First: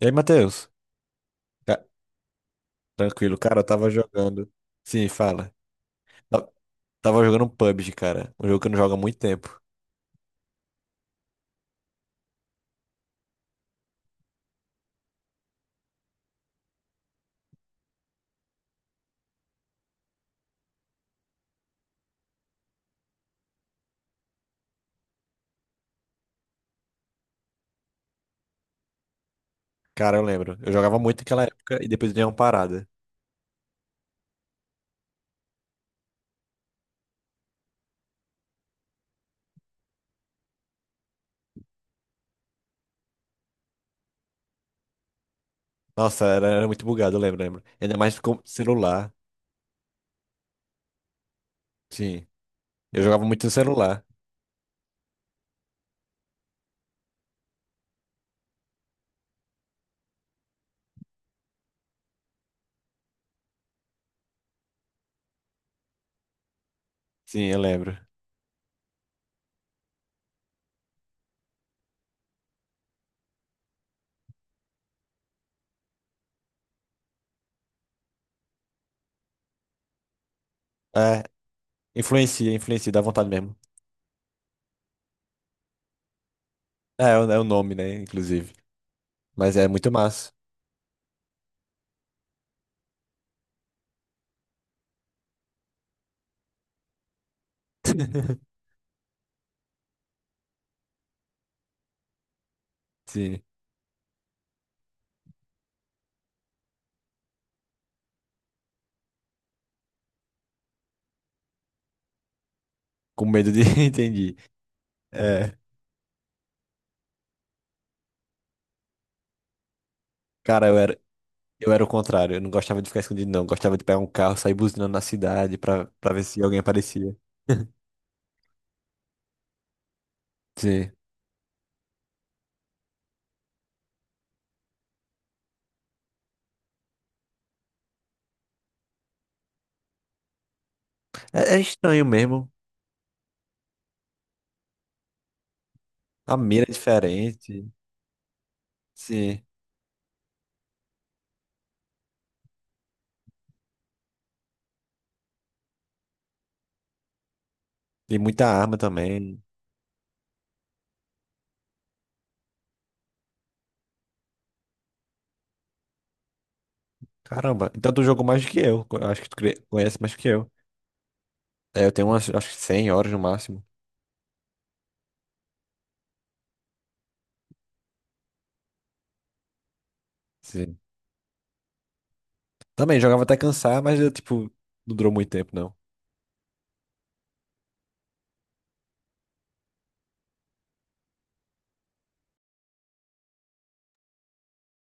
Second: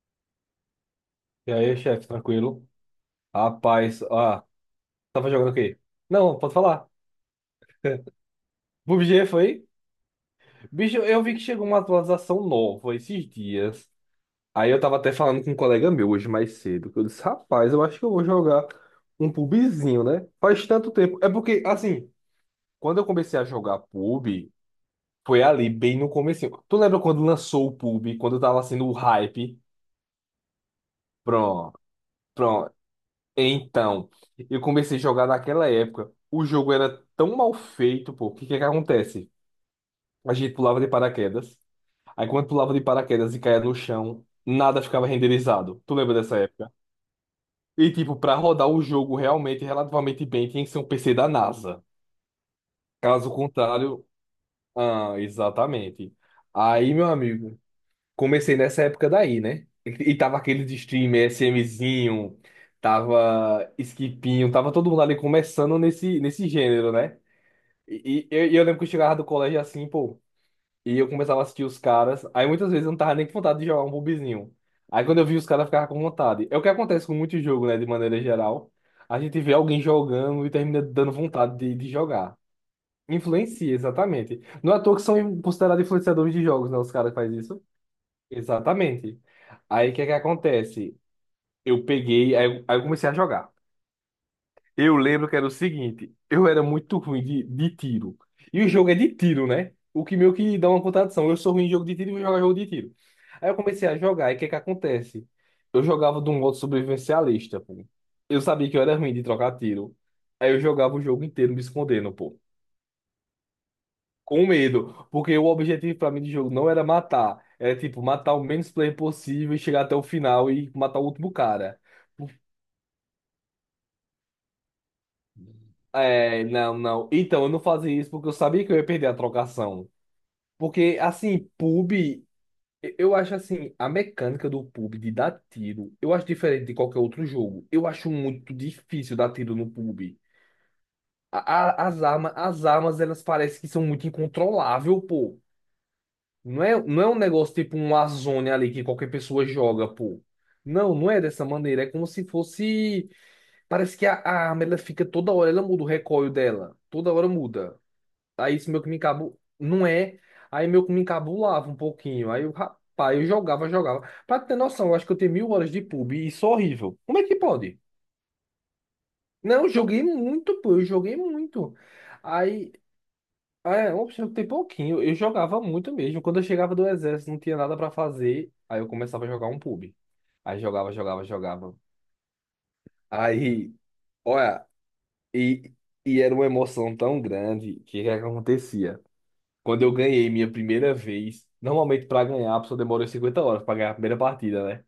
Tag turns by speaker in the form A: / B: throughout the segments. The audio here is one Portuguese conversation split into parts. A: E aí, Matheus?
B: E aí,
A: Ca-
B: chefe, tranquilo?
A: Tranquilo, cara, eu tava
B: Rapaz,
A: jogando. Sim,
B: tava jogando
A: fala.
B: o quê? Não,
A: Ta-
B: pode falar.
A: Tava jogando um PUBG, cara. Um jogo que eu não jogo há muito
B: PUBG
A: tempo.
B: foi? Bicho, eu vi que chegou uma atualização nova esses dias. Aí eu tava até falando com um colega meu hoje mais cedo, que eu disse, rapaz, eu acho que eu vou jogar um PUBGzinho, né? Faz tanto tempo. É porque, assim, quando eu comecei a jogar PUB, foi ali, bem no comecinho. Tu lembra quando lançou o PUB, quando tava sendo o hype?
A: Cara, eu lembro. Eu jogava muito naquela época
B: Pronto.
A: e depois deu uma
B: Pronto,
A: parada.
B: Então, eu comecei a jogar naquela época. O jogo era tão mal feito, pô. O que que acontece? A gente pulava de paraquedas. Aí quando pulava de paraquedas e caía no chão, nada ficava renderizado. Tu lembra
A: Nossa,
B: dessa
A: era
B: época?
A: muito bugado, eu lembro, lembro.
B: E
A: Ainda
B: tipo,
A: mais
B: pra
A: com
B: rodar o
A: celular.
B: jogo realmente, relativamente bem, tinha que ser um PC da NASA.
A: Sim. Eu jogava
B: Caso
A: muito no celular.
B: contrário, exatamente. Aí, meu amigo, comecei nessa época daí, né? E tava aquele de streamer, SMzinho, tava Skipinho, tava todo mundo ali começando nesse gênero, né?
A: Sim, eu lembro.
B: E eu lembro que eu chegava do colégio assim, pô, e eu começava a assistir os caras, aí muitas vezes eu não tava nem com vontade de jogar um bobizinho. Aí quando eu vi os caras, eu ficava com vontade. É o que acontece com muito jogo, né, de maneira geral. A gente vê alguém jogando e termina dando
A: É,
B: vontade de jogar.
A: influencia, influencia, dá vontade mesmo.
B: Influencia, exatamente. Não é à toa que são considerados influenciadores de jogos, né, os
A: É,
B: caras que
A: é o é
B: fazem
A: o
B: isso.
A: nome, né, inclusive.
B: Exatamente.
A: Mas é
B: Aí
A: muito
B: o que é que
A: massa.
B: acontece? Eu peguei, aí eu comecei a jogar. Eu lembro que era o seguinte, eu era muito ruim de tiro. E o jogo é de tiro, né? O que meio que dá uma contradição. Eu sou ruim em jogo de tiro e vou jogar jogo de tiro.
A: Sim,
B: Aí eu comecei a jogar, e o que é que acontece? Eu jogava de um modo sobrevivencialista, pô. Eu sabia que eu era ruim de trocar tiro. Aí eu jogava o jogo inteiro me escondendo, pô.
A: com medo de... Entendi.
B: Com medo, porque o
A: É,
B: objetivo pra mim do jogo não era matar, era tipo matar o menos player possível e chegar até o final
A: cara,
B: e matar o último
A: eu
B: cara.
A: era o contrário. Eu não gostava de ficar escondido, não. Eu gostava de pegar um carro, sair buzinando na cidade pra ver se
B: É,
A: alguém
B: não, não.
A: aparecia.
B: Então, eu não fazia isso porque eu sabia que eu ia perder a trocação.
A: Sim.
B: Porque, assim, pub, eu acho assim, a mecânica do pub de dar tiro, eu acho diferente de qualquer outro jogo. Eu acho muito difícil dar tiro no pub. A-
A: É, é
B: a- as
A: estranho
B: armas,
A: mesmo.
B: as armas, elas parecem que são muito incontroláveis, pô.
A: A mira
B: Não
A: é
B: é, não é um negócio
A: diferente.
B: tipo um Warzone ali que qualquer
A: Sim.
B: pessoa joga, pô. Não, é dessa maneira. É como se fosse. Parece que a arma ela fica toda hora, ela muda o recoil dela. Toda hora muda.
A: E muita
B: Aí isso
A: arma
B: meio que me encabu.
A: também.
B: Não é. Aí meio que me encabulava um pouquinho. Aí eu, rapaz, eu jogava. Pra ter noção, eu acho que eu tenho mil horas de pub e isso é horrível. Como é que
A: Caramba.
B: pode?
A: Então tu jogou mais do que eu. Eu acho que tu
B: Não, eu
A: conhece
B: joguei
A: mais do que eu.
B: muito, pô. Eu joguei muito.
A: É, eu tenho umas, acho que
B: Aí
A: 100 horas no máximo.
B: é, opção tem pouquinho. Eu jogava muito mesmo. Quando eu chegava do exército, não tinha nada pra fazer. Aí eu começava a jogar um pub. Aí jogava.
A: Também jogava até
B: Aí,
A: cansar, mas eu, tipo,
B: olha,
A: não durou muito tempo,
B: e,
A: não.
B: e era uma emoção tão grande que o que é que acontecia? Quando eu ganhei minha primeira vez, normalmente pra ganhar, a pessoa demora 50 horas pra ganhar a primeira partida, né?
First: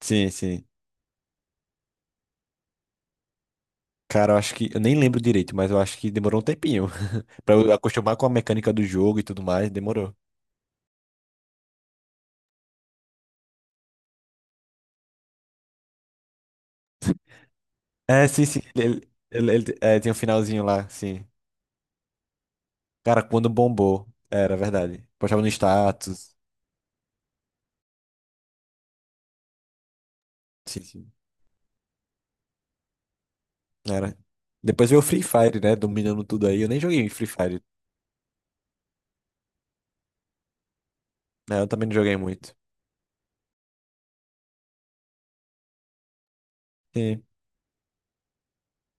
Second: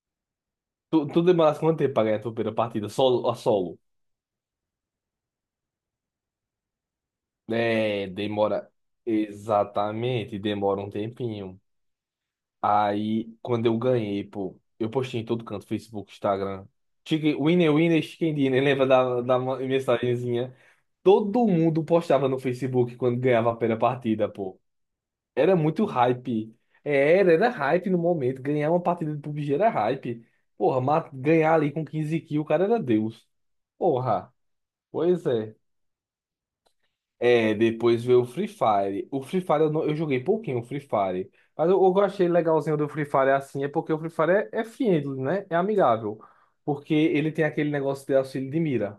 A: Sim, sim.
B: Tu demorasse quanto tempo pra ganhar a tua primeira partida? Solo, a solo?
A: Cara, eu acho que. Eu nem lembro direito, mas eu acho que demorou um tempinho. Pra eu
B: É,
A: acostumar com a
B: demora.
A: mecânica do jogo e tudo mais, demorou.
B: Exatamente, demora um tempinho. Aí, quando eu ganhei, pô, eu postei em todo canto, Facebook, Instagram. Chicken, winner, winner,
A: É,
B: chicken
A: sim, sim.
B: dinner, lembra da ma-
A: É, tem um
B: mensagenzinha?
A: finalzinho lá, sim.
B: Todo mundo postava no Facebook quando
A: Cara, quando
B: ganhava a primeira
A: bombou.
B: partida,
A: Era
B: pô.
A: verdade. Postava no
B: Era muito
A: status.
B: hype. É, era hype no momento. Ganhar uma partida de PUBG era hype. Porra,
A: Sim,
B: ma-
A: sim.
B: ganhar ali com 15 kills, o cara era Deus.
A: Era.
B: Porra,
A: Depois veio o Free
B: pois é.
A: Fire, né? Dominando tudo aí. Eu nem joguei Free
B: É,
A: Fire.
B: depois veio o Free Fire. O Free Fire eu, não- eu joguei pouquinho o Free Fire.
A: Né, eu
B: Mas
A: também não
B: eu
A: joguei
B: achei
A: muito.
B: legalzinho do Free Fire assim, é porque o Free Fire é, é friendly, né? É amigável. Porque
A: Sim.
B: ele tem aquele negócio de auxílio de mira.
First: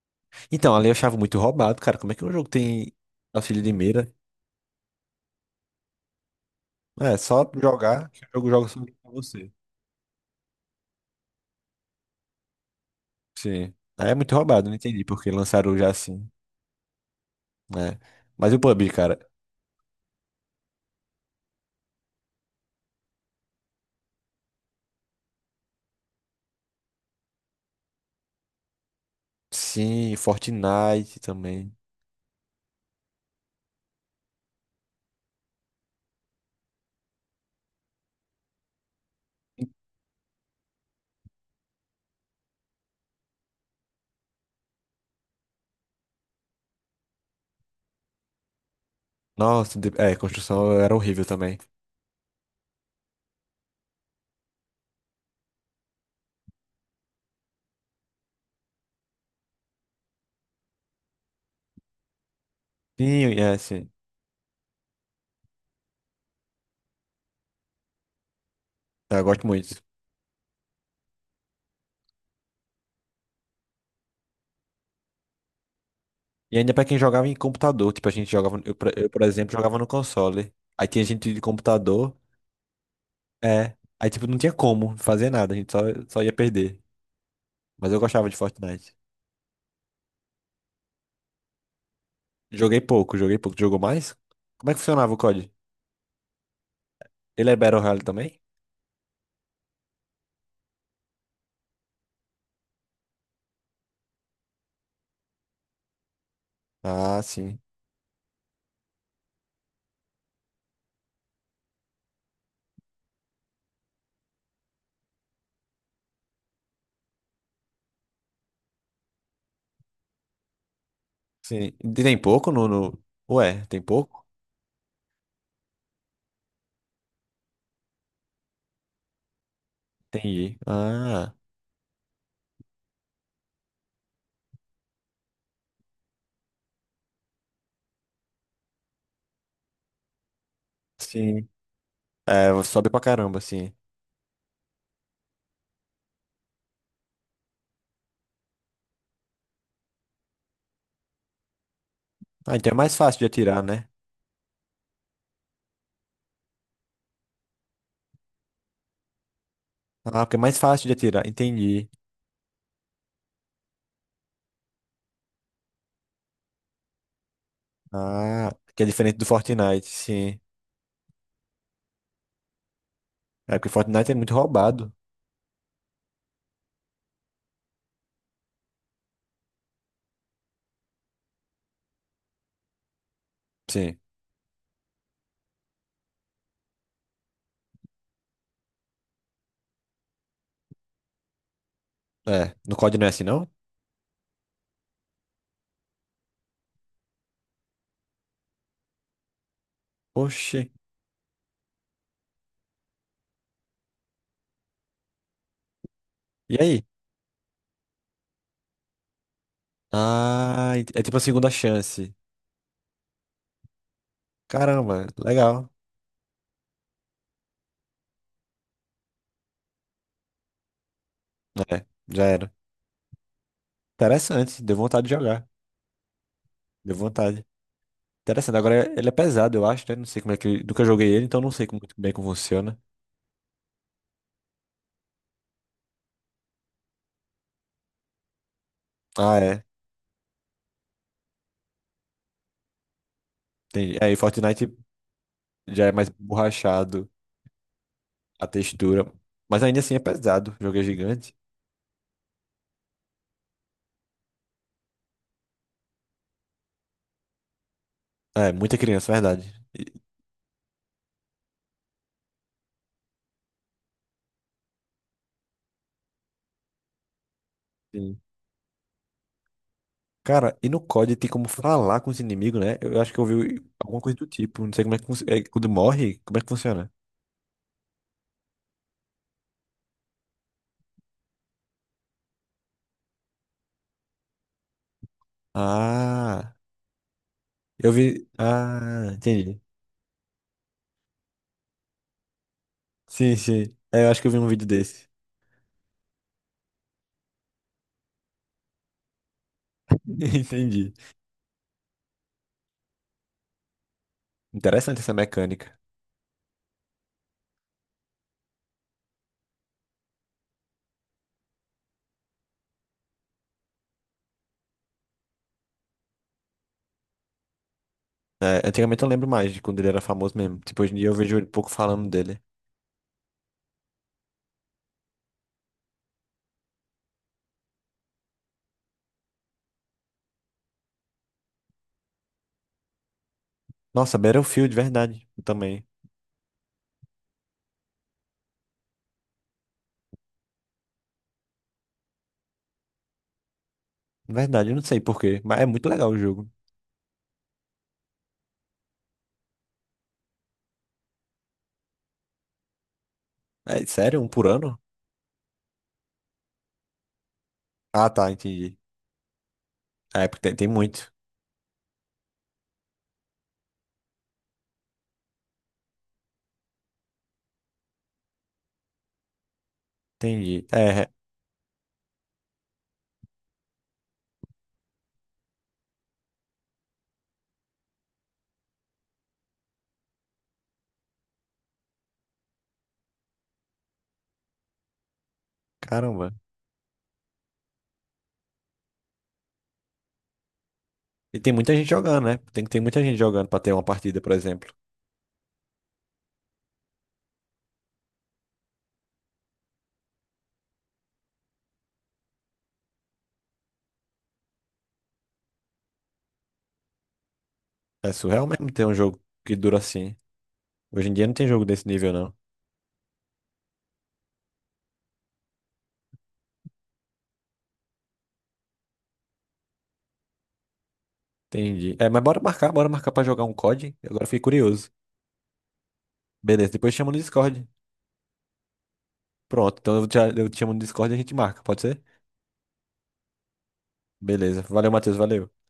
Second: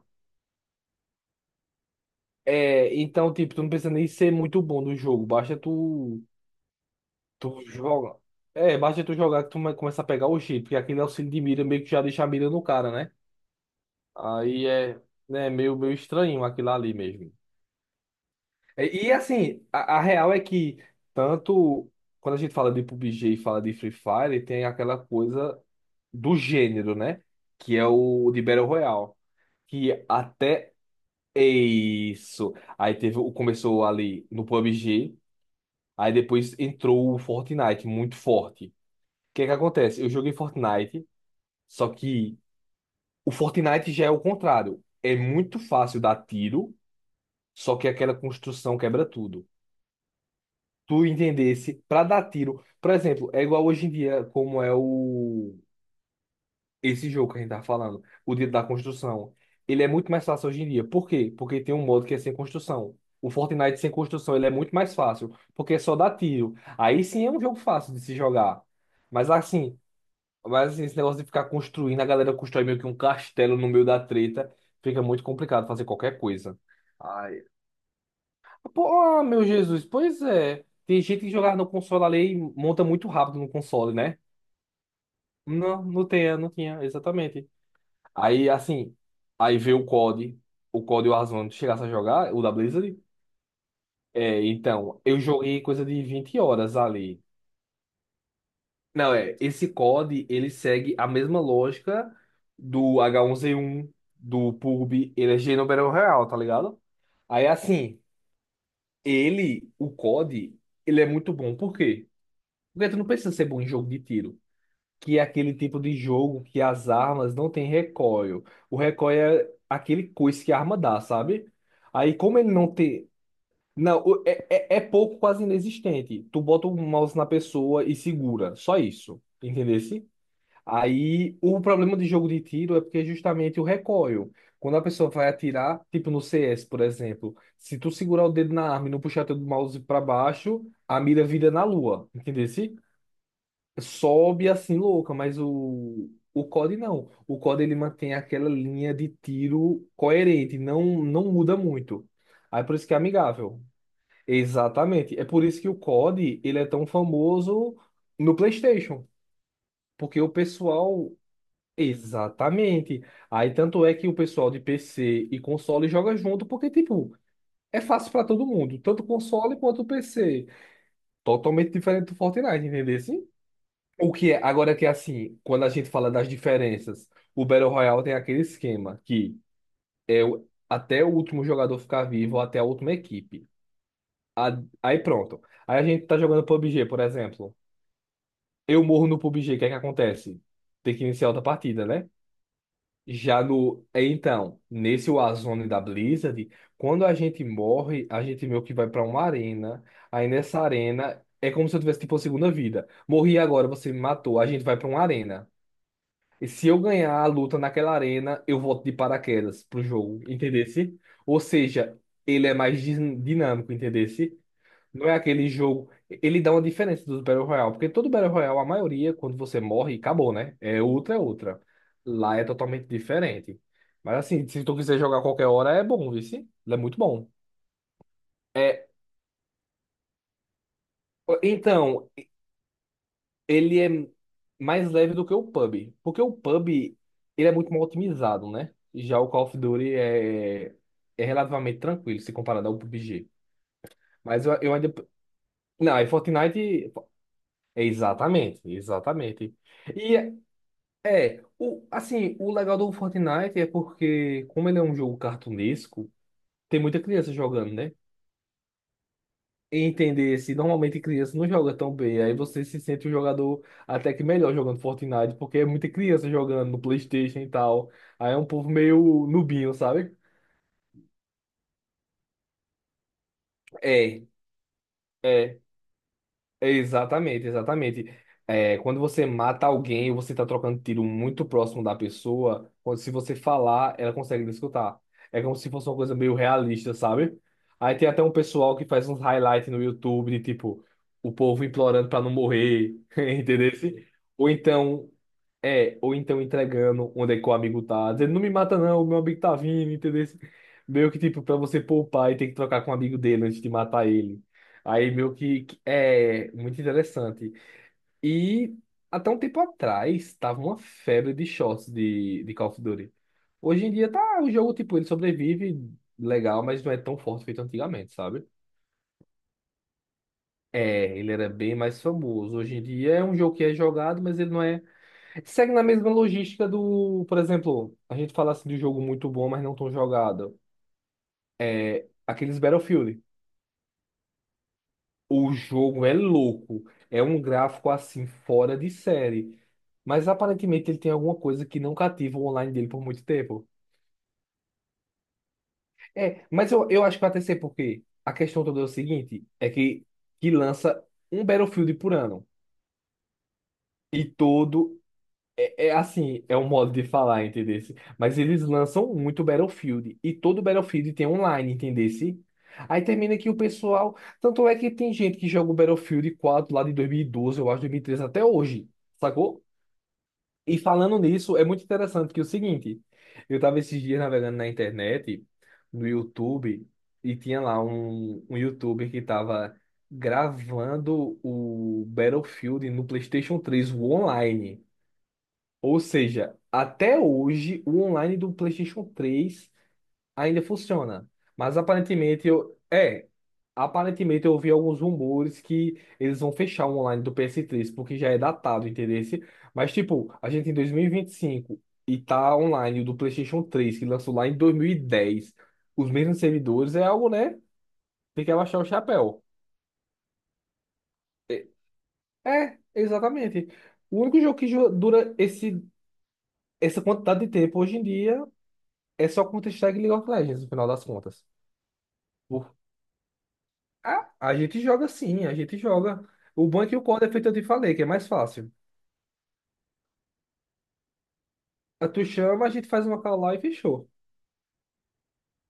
A: Então, ali eu achava muito roubado, cara. Como é que um jogo tem
B: É, então, tipo,
A: auxílio
B: tu não
A: de
B: precisa nem
A: mira?
B: ser muito bom no jogo. Basta tu,
A: É, só
B: tu
A: jogar
B: joga.
A: que o jogo joga
B: É,
A: sobre
B: basta tu jogar que
A: você.
B: tu come- começa a pegar o jeito. Porque aquele auxílio de mira meio que já deixa a mira no cara, né?
A: Sim. Aí é muito
B: Aí
A: roubado, não
B: é,
A: entendi porque
B: né,
A: lançaram
B: meio,
A: já
B: meio
A: assim,
B: estranho aquilo ali mesmo.
A: né? Mas e o PUBG, cara?
B: Assim, a real é que tanto quando a gente fala de PUBG e fala de Free Fire, tem aquela coisa do gênero, né? Que é o de Battle Royale. Que
A: Sim,
B: até
A: Fortnite também.
B: isso. Aí teve, o- começou ali no PUBG, aí depois entrou o Fortnite, muito forte. O que é que acontece? Eu joguei Fortnite, só que o Fortnite já é o contrário. É muito fácil dar tiro, só que aquela construção quebra tudo.
A: Nossa, é, construção era
B: Tu
A: horrível também.
B: entendesse pra dar tiro. Por exemplo, é igual hoje em dia, como é o esse jogo que a gente tá falando, o Dia da Construção. Ele é muito mais fácil hoje em dia. Por quê? Porque tem um modo que é sem construção. O
A: Sim, é,
B: Fortnite sem
A: sim.
B: construção, ele é muito mais fácil, porque é só dar tiro. Aí sim é um jogo fácil de se jogar.
A: Eu
B: Mas
A: gosto
B: assim,
A: muito.
B: mas assim, esse negócio de ficar construindo, a galera constrói meio que um castelo no meio da treta, fica muito complicado fazer qualquer coisa.
A: E ainda pra quem jogava em computador, tipo, a gente jogava, eu,
B: Pô,
A: eu, por
B: meu
A: exemplo, jogava
B: Jesus,
A: no
B: pois
A: console.
B: é.
A: Aí
B: Tem
A: tinha
B: gente que
A: gente de
B: jogar no console
A: computador,
B: ali e monta muito rápido no
A: é.
B: console,
A: Aí,
B: né?
A: tipo, não tinha como fazer nada, a gente só,
B: Não, não
A: só ia
B: tinha, não
A: perder.
B: tinha, exatamente.
A: Mas eu gostava de
B: Aí,
A: Fortnite.
B: assim, aí veio o COD, o COD e o Warzone, tu chegasse a jogar, o da
A: Joguei
B: Blizzard.
A: pouco, joguei pouco. Jogou mais?
B: É,
A: Como é que
B: então,
A: funcionava o
B: eu
A: COD?
B: joguei coisa de 20 horas ali.
A: Ele é Battle Royale também?
B: Não, é, esse COD, ele segue a mesma lógica do H1Z1, do PUBG, ele é Geno Battle Royale, tá ligado?
A: Ah,
B: Aí,
A: sim.
B: assim, ele, o COD, ele é muito bom, por quê? Porque tu não precisa ser bom em jogo de tiro, que é aquele tipo de jogo que as armas não têm recoil. O recoil é aquele coice que a arma dá, sabe?
A: Sim. E
B: Aí,
A: tem
B: como
A: pouco
B: ele
A: no,
B: não
A: no...
B: tem.
A: Ué, tem
B: Não, o-
A: pouco?
B: é, é, é pouco, quase inexistente. Tu bota o mouse na pessoa e segura, só isso. Entendesse?
A: Entendi. Ah,
B: Aí, o problema de jogo de tiro é porque é justamente o recoil. Quando a pessoa vai atirar, tipo no CS, por exemplo, se tu segurar o dedo na arma e não puxar teu mouse pra baixo, a mira
A: sim.
B: vira na lua, entendeu?
A: É, sobe pra caramba, sim.
B: Sobe assim louca, mas o COD não. O COD ele mantém aquela linha de tiro coerente, não muda muito.
A: Ah,
B: Aí
A: então é
B: por isso
A: mais
B: que é
A: fácil de atirar,
B: amigável.
A: né?
B: Exatamente. É por isso que o COD ele é tão famoso no PlayStation, porque
A: Ah,
B: o
A: porque é mais fácil de
B: pessoal.
A: atirar. Entendi.
B: Exatamente. Aí tanto é que o pessoal de PC e console joga junto, porque tipo, é fácil para todo
A: Ah,
B: mundo,
A: que é
B: tanto
A: diferente do
B: console quanto
A: Fortnite, sim.
B: PC. Totalmente diferente do Fortnite, entendeu? Assim,
A: É porque Fortnite
B: o
A: é
B: que
A: muito
B: é? Agora que é
A: roubado.
B: assim, quando a gente fala das diferenças, o Battle Royale tem aquele esquema que é o- até o último jogador ficar vivo, ou até a última equipe.
A: Sim.
B: A- Aí pronto. Aí a gente tá jogando PUBG, por exemplo. Eu morro no PUBG, o que é que acontece? Tem que iniciar outra partida, né?
A: É. No COD não é assim,
B: Já
A: não?
B: no. É, então, nesse Warzone da Blizzard, quando a gente morre, a gente meio que vai pra uma arena. Aí nessa
A: Oxi.
B: arena é como se eu tivesse tipo a segunda vida. Morri agora, você me matou, a gente vai pra uma arena. E
A: E
B: se eu
A: aí?
B: ganhar a luta naquela arena, eu volto de paraquedas pro jogo,
A: Ah,
B: entendesse?
A: é tipo a
B: Ou
A: segunda
B: seja,
A: chance.
B: ele é mais din- dinâmico, entendesse?
A: Caramba,
B: Não é aquele
A: legal.
B: jogo. Ele dá uma diferença dos Battle Royale, porque todo Battle Royale, a maioria, quando você morre, acabou, né? É outra.
A: É, já
B: Lá é
A: era.
B: totalmente diferente. Mas assim,
A: Interessante.
B: se
A: Deu
B: tu quiser
A: vontade de
B: jogar qualquer
A: jogar.
B: hora, é bom, viu? Sim? É
A: Deu
B: muito bom.
A: vontade. Interessante,
B: É,
A: agora ele é pesado, eu acho, né? Não sei como é que. Nunca joguei ele, então não sei muito
B: então,
A: bem como funciona.
B: ele é mais leve do que o pub porque o pub ele é muito mal otimizado, né? Já o
A: Ah,
B: Call of
A: é.
B: Duty é, é relativamente tranquilo se comparado ao PUBG.
A: Entendi. É, e
B: Mas
A: Fortnite
B: eu ainda.
A: já é
B: Não, é
A: mais
B: Fortnite.
A: borrachado
B: É,
A: a
B: exatamente,
A: textura.
B: exatamente.
A: Mas ainda assim é
B: E
A: pesado. O jogo é gigante.
B: é, o, assim, o legal do Fortnite é porque, como ele é um jogo cartunesco, tem muita criança jogando, né?
A: É, muita criança, verdade.
B: Entender se normalmente criança não joga tão bem. Aí você se sente um jogador até que melhor jogando Fortnite, porque é muita criança jogando no PlayStation e tal.
A: Sim.
B: Aí é um povo meio nubinho, sabe?
A: Cara, e no COD tem como falar com os inimigos, né? Eu acho que eu ouvi alguma coisa
B: É,
A: do tipo. Não sei como é que é,
B: é.
A: quando morre, como é que funciona?
B: Exatamente, exatamente. É, quando você mata alguém, você está trocando tiro muito próximo da pessoa. Quando, se você falar, ela consegue lhe escutar. É como se fosse uma coisa meio
A: Ah,
B: realista, sabe?
A: eu
B: Aí tem até
A: vi.
B: um pessoal que faz
A: Ah,
B: uns
A: entendi.
B: highlights no YouTube de tipo, o povo implorando para não morrer,
A: Sim,
B: entendeu?
A: sim. É, eu acho que eu vi um
B: Ou
A: vídeo desse.
B: então, é, ou então entregando onde é que o amigo tá, dizendo, não me mata não, meu amigo tá vindo, entendeu?
A: Entendi.
B: Meio que tipo, para você poupar e ter que trocar com o amigo dele antes de matar ele.
A: Interessante
B: Aí
A: essa
B: meio que
A: mecânica.
B: que é muito interessante. E até um tempo atrás tava uma febre de shorts de Call of Duty. Hoje em dia tá o jogo, tipo, ele sobrevive legal, mas não é tão forte feito antigamente, sabe?
A: É, antigamente eu lembro mais de quando ele era famoso mesmo. Tipo, hoje em dia eu
B: É, ele
A: vejo ele um
B: era
A: pouco
B: bem mais
A: falando dele.
B: famoso. Hoje em dia é um jogo que é jogado, mas ele não é. Segue na mesma logística do, por exemplo, a gente fala assim de um jogo muito bom, mas não tão jogado. É aqueles Battlefield.
A: Nossa, Battlefield, verdade. Eu
B: O
A: também.
B: jogo é louco. É um gráfico assim, fora de série. Mas aparentemente ele tem alguma coisa que não cativa o online dele por muito tempo.
A: Verdade, eu não sei por quê, mas é muito legal o
B: É,
A: jogo.
B: mas eu acho que vai até ser porque a questão toda é o seguinte: é que lança um Battlefield por ano.
A: É sério?
B: E
A: Um por ano?
B: todo. É, é assim, é um modo de falar, entendesse?
A: Ah, tá,
B: Mas eles
A: entendi.
B: lançam muito Battlefield.
A: É,
B: E
A: porque tem,
B: todo
A: tem muito.
B: Battlefield tem online, entendesse? Aí termina que o pessoal. Tanto é que tem gente que joga o Battlefield 4 lá de 2012, eu acho, 2013 até hoje, sacou?
A: Entendi.
B: E
A: É, é.
B: falando nisso, é muito interessante que é o seguinte: eu tava esses dias navegando na internet, no YouTube, e tinha lá um YouTuber que tava gravando o Battlefield no PlayStation 3, o online. Ou
A: Caramba.
B: seja, até hoje o online do PlayStation 3 ainda funciona.
A: E tem muita
B: Mas
A: gente jogando, né?
B: aparentemente
A: Tem que
B: eu.
A: ter muita gente
B: É,
A: jogando pra ter uma partida, por
B: aparentemente eu ouvi
A: exemplo.
B: alguns rumores que eles vão fechar o online do ps três porque já é datado, entendeu? Mas, tipo, a gente em dois mil e vinte e cinco e tá online o do PlayStation 3 que lançou lá em dois mil e dez, os mesmos servidores, é algo, né?
A: É
B: Tem
A: surreal
B: que
A: mesmo
B: abaixar
A: ter
B: o
A: um jogo
B: chapéu.
A: que dura assim. Hoje em dia não tem jogo
B: É,
A: desse nível, não.
B: é, exatamente. O único jogo que jo- dura esse, essa quantidade de tempo hoje em dia é só Counter-Strike e League of Legends, no final das contas.
A: Entendi. É, mas
B: O-
A: bora marcar pra jogar um COD. Agora eu
B: Ah,
A: fiquei
B: a gente
A: curioso.
B: joga sim, a gente joga. O
A: Beleza,
B: bom é
A: depois
B: que o
A: chama no
B: código é feito, eu te
A: Discord.
B: falei, que é mais fácil.
A: Pronto, então eu te chamo no Discord e a gente marca, pode ser?
B: Ah, tu chama, a gente faz uma call lá e fechou.
A: Beleza. Valeu, Matheus. Valeu.